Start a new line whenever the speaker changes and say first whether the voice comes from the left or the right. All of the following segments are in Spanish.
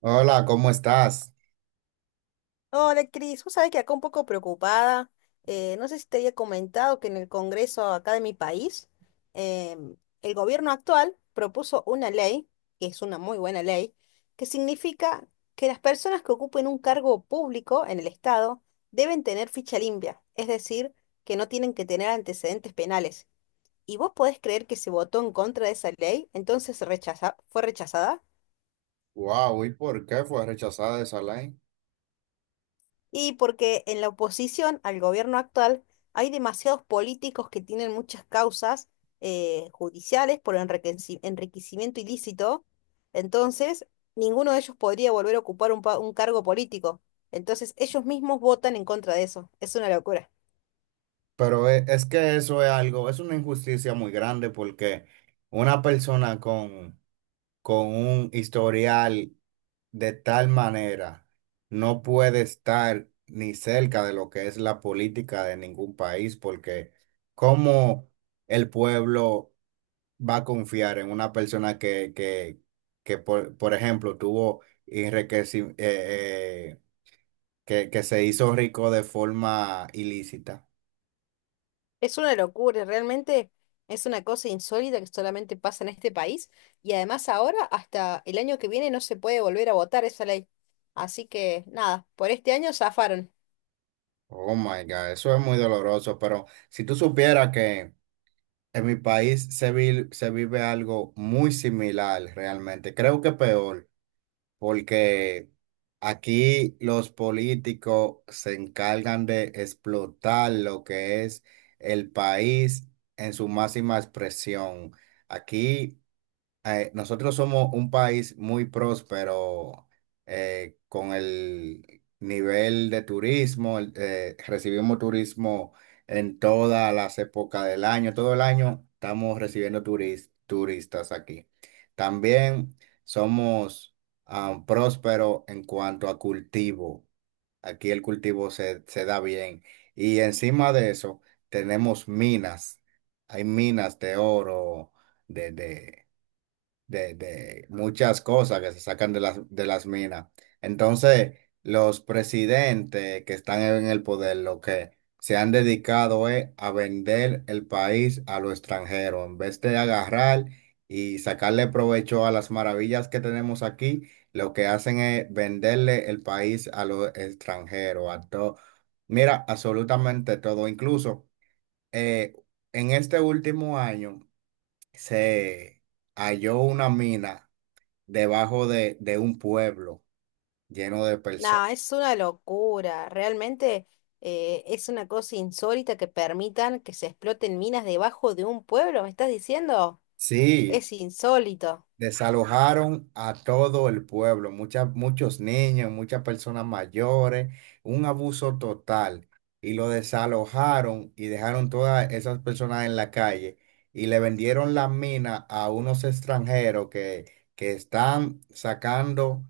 right: Hola, ¿cómo estás?
left: Hola, Cris. Vos sabés que acá un poco preocupada. No sé si te había comentado que en el Congreso acá de mi país, em, el gobierno actual propuso una ley, que es una muy buena ley, que significa que las personas que ocupen un cargo público en el Estado deben tener ficha limpia, es decir, que no tienen que tener antecedentes penales. ¿Y vos podés creer que se votó en contra de esa ley? Entonces fue rechazada.
right: Wow, ¿y por qué fue rechazada esa ley?
left: Y porque en la oposición al gobierno actual hay demasiados políticos que tienen muchas causas judiciales por enriquecimiento ilícito, entonces ninguno de ellos podría volver a ocupar un cargo político. Entonces ellos mismos votan en contra de eso. Es una locura.
right: Pero es, que eso es algo, es una injusticia muy grande porque una persona con un historial de tal manera no puede estar ni cerca de lo que es la política de ningún país porque ¿cómo el pueblo va a confiar en una persona que por ejemplo, tuvo enriquecimiento? Que que, se hizo rico de forma ilícita.
left: Es una locura, realmente es una cosa insólita que solamente pasa en este país y además ahora hasta el año que viene no se puede volver a votar esa ley. Así que nada, por este año zafaron.
right: Oh my God, eso es muy doloroso, pero si tú supieras que en mi país se vive algo muy similar realmente, creo que peor, porque aquí los políticos se encargan de explotar lo que es el país en su máxima expresión. Aquí nosotros somos un país muy próspero, con el nivel de turismo, recibimos turismo en todas las épocas del año, todo el año estamos recibiendo turistas aquí. También somos, prósperos en cuanto a cultivo, aquí el cultivo se da bien y encima de eso tenemos minas, hay minas de oro, de... de de muchas cosas que se sacan de de las minas. Entonces, los presidentes que están en el poder, lo que se han dedicado es a vender el país a lo extranjero, en vez de agarrar y sacarle provecho a las maravillas que tenemos aquí, lo que hacen es venderle el país a lo extranjero, a todo. Mira, absolutamente todo, incluso eh, en este último año se halló una mina debajo de un pueblo lleno de personas.
left: No, es una locura. Realmente es una cosa insólita que permitan que se exploten minas debajo de un pueblo, ¿me estás diciendo?
right: Sí,
left: Es insólito.
right: desalojaron a todo el pueblo, muchos niños, muchas personas mayores, un abuso total. Y lo desalojaron y dejaron todas esas personas en la calle y le vendieron la mina a unos extranjeros que están sacando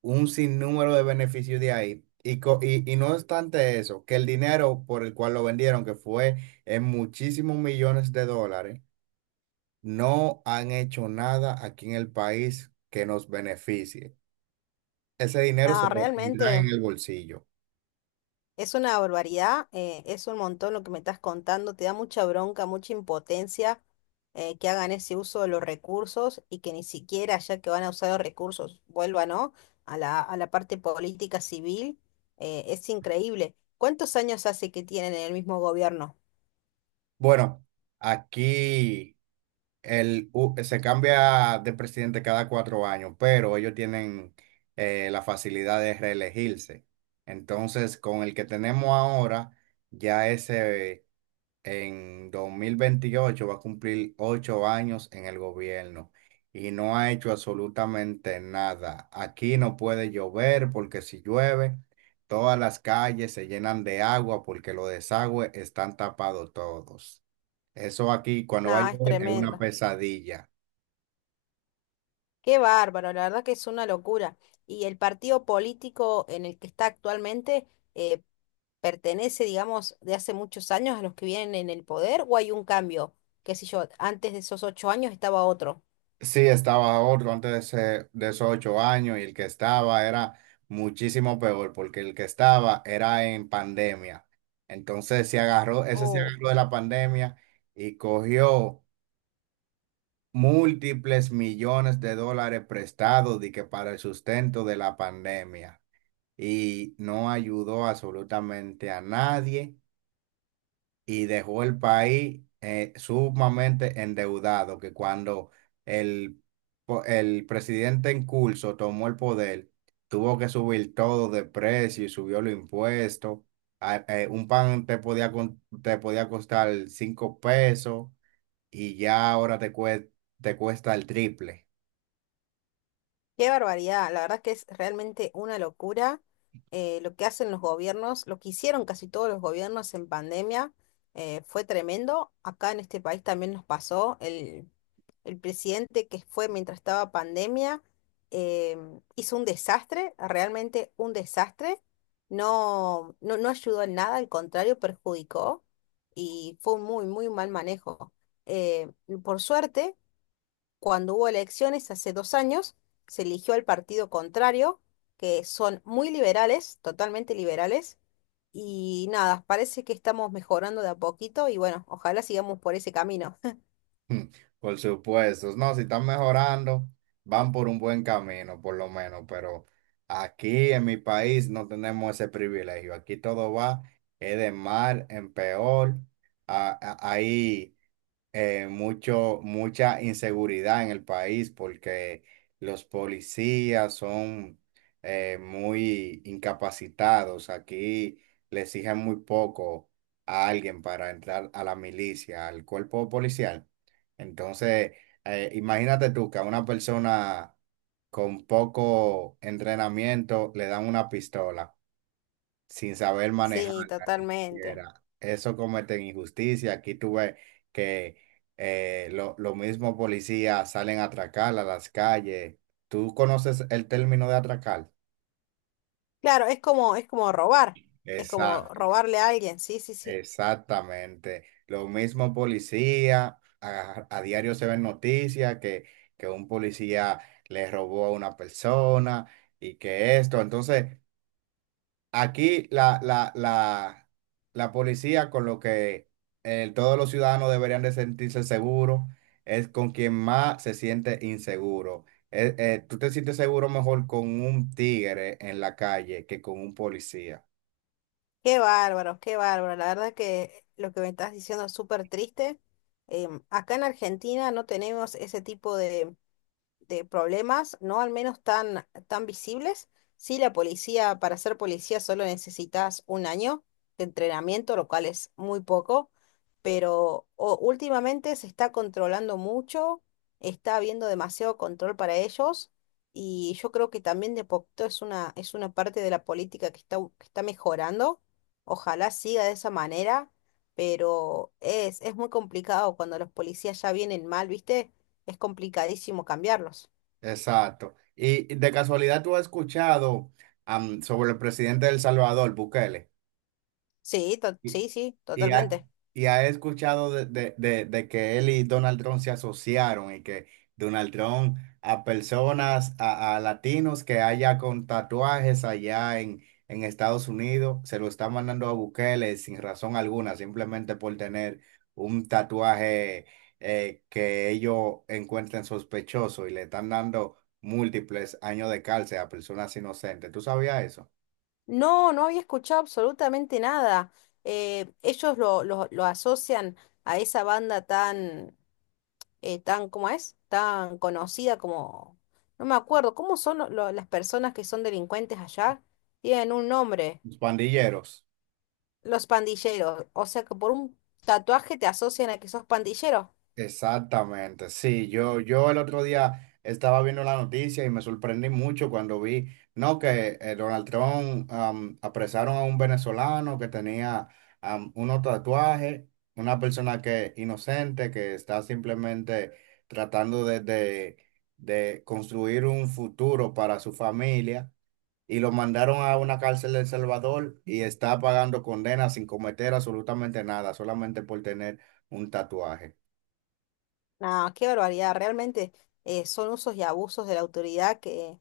right: un sinnúmero de beneficios de ahí. Y, y no obstante eso, que el dinero por el cual lo vendieron, que fue en muchísimos millones de dólares, no han hecho nada aquí en el país que nos beneficie. Ese dinero se
left: No,
right: lo tendrán en
left: realmente
right: el bolsillo.
left: es una barbaridad. Es un montón lo que me estás contando. Te da mucha bronca, mucha impotencia, que hagan ese uso de los recursos y que ni siquiera, ya que van a usar los recursos, vuelvan, ¿no? A la parte política civil. Es increíble. ¿Cuántos años hace que tienen en el mismo gobierno?
right: Bueno, aquí se cambia de presidente cada 4 años, pero ellos tienen, la facilidad de reelegirse. Entonces, con el que tenemos ahora, ya ese... en 2028 va a cumplir 8 años en el gobierno y no ha hecho absolutamente nada. Aquí no puede llover porque si llueve, todas las calles se llenan de agua porque los desagües están tapados todos. Eso aquí cuando va a
left: No, es
right: llover es una
left: tremendo.
right: pesadilla.
left: Qué bárbaro, la verdad que es una locura. Y el partido político en el que está actualmente eh, pertenece, digamos, de hace muchos años a los que vienen en el poder o hay un cambio, qué sé yo, antes de esos 8 años estaba otro.
right: Sí, estaba otro antes de, de esos 8 años y el que estaba era muchísimo peor porque el que estaba era en pandemia. Entonces se agarró, ese se
left: Oh,
right: agarró de la pandemia y cogió múltiples millones de dólares prestados de que para el sustento de la pandemia y no ayudó absolutamente a nadie y dejó el país, sumamente endeudado, que cuando el, el presidente en curso tomó el poder, tuvo que subir todo de precio y subió los impuestos. Un pan te podía, te podía costar 5 pesos y ya ahora te cuesta el triple.
left: qué barbaridad, la verdad que es realmente una locura, lo que hacen los gobiernos, lo que hicieron casi todos los gobiernos en pandemia fue tremendo. Acá en este país también nos pasó El presidente que fue mientras estaba pandemia hizo un desastre, realmente un desastre. No, no, no ayudó en nada, al contrario, perjudicó y fue un muy mal manejo. Eh, por suerte, cuando hubo elecciones hace 2 años, se eligió al partido contrario, que son muy liberales, totalmente liberales. Y nada, parece que estamos mejorando de a poquito y bueno, ojalá sigamos por ese camino.
right: Mm. Por supuesto, no, si están mejorando, van por un buen camino, por lo menos, pero aquí en mi país no tenemos ese privilegio. Aquí todo va, es de mal en peor. Ahí, mucha inseguridad en el país porque los policías son, muy incapacitados. Aquí le exigen muy poco a alguien para entrar a la milicia, al cuerpo policial. Entonces, imagínate tú que a una persona con poco entrenamiento le dan una pistola sin saber
left: Sí,
right: manejarla ni
left: totalmente.
right: siquiera. Eso cometen injusticia. Aquí tú ves que los mismos policías salen a atracar a las calles. ¿Tú conoces el término de atracar?
left: Claro, es como robar, es como
right: Exacto,
left: robarle a alguien, sí, sí, sí.
right: exactamente. Lo mismo policía, a diario se ven noticias que un policía le robó a una persona y que esto. Entonces, aquí la policía con lo que, todos los ciudadanos deberían de sentirse seguros, es con quien más se siente inseguro. Tú te sientes seguro mejor con un tigre en la calle que con un policía.
left: Qué bárbaro, qué bárbaro. La verdad que lo que me estás diciendo es súper triste. Acá en Argentina no tenemos ese tipo de problemas, no al menos tan visibles. Sí, la policía, para ser policía solo necesitas un año de entrenamiento, lo cual es muy poco, pero últimamente se está controlando mucho, está habiendo demasiado control para ellos y yo creo que también de poquito es es una parte de la política que está mejorando. Ojalá siga de esa manera, pero es muy complicado cuando los policías ya vienen mal, ¿viste? Es complicadísimo cambiarlos.
right: Exacto. Y de casualidad tú has escuchado, sobre el presidente de El Salvador, Bukele. Y,
left: Sí, sí,
right: y ha,
left: totalmente.
right: y ha escuchado de, de que él y Donald Trump se asociaron y que Donald Trump a personas, a latinos que haya con tatuajes allá en Estados Unidos, se lo está mandando a Bukele sin razón alguna, simplemente por tener un tatuaje que ellos encuentren sospechoso y le están dando múltiples años de cárcel a personas inocentes. ¿Tú sabías eso?
left: No, no había escuchado absolutamente nada. Ellos lo asocian a esa banda tan, ¿cómo es? Tan conocida como, no me acuerdo, ¿cómo son las personas que son delincuentes allá? Tienen un nombre,
right: Los pandilleros.
left: los pandilleros. O sea que por un tatuaje te asocian a que sos pandillero.
right: Exactamente, sí, yo el otro día estaba viendo la noticia y me sorprendí mucho cuando vi, no, que Donald Trump, apresaron a un venezolano que tenía, unos tatuajes, una persona que inocente, que está simplemente tratando de construir un futuro para su familia y lo mandaron a una cárcel de El Salvador y está pagando condena sin cometer absolutamente nada, solamente por tener un tatuaje.
left: No, qué barbaridad, realmente son usos y abusos de la autoridad, qué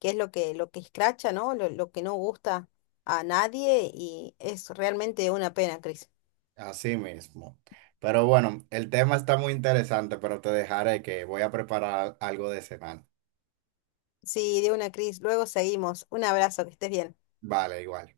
left: es lo que escracha, ¿no? Lo que no gusta a nadie y es realmente una pena, Cris.
right: Así mismo. Pero bueno, el tema está muy interesante, pero te dejaré que voy a preparar algo de cenar.
left: Sí, de una, Cris. Luego seguimos. Un abrazo, que estés bien.
right: Vale, igual.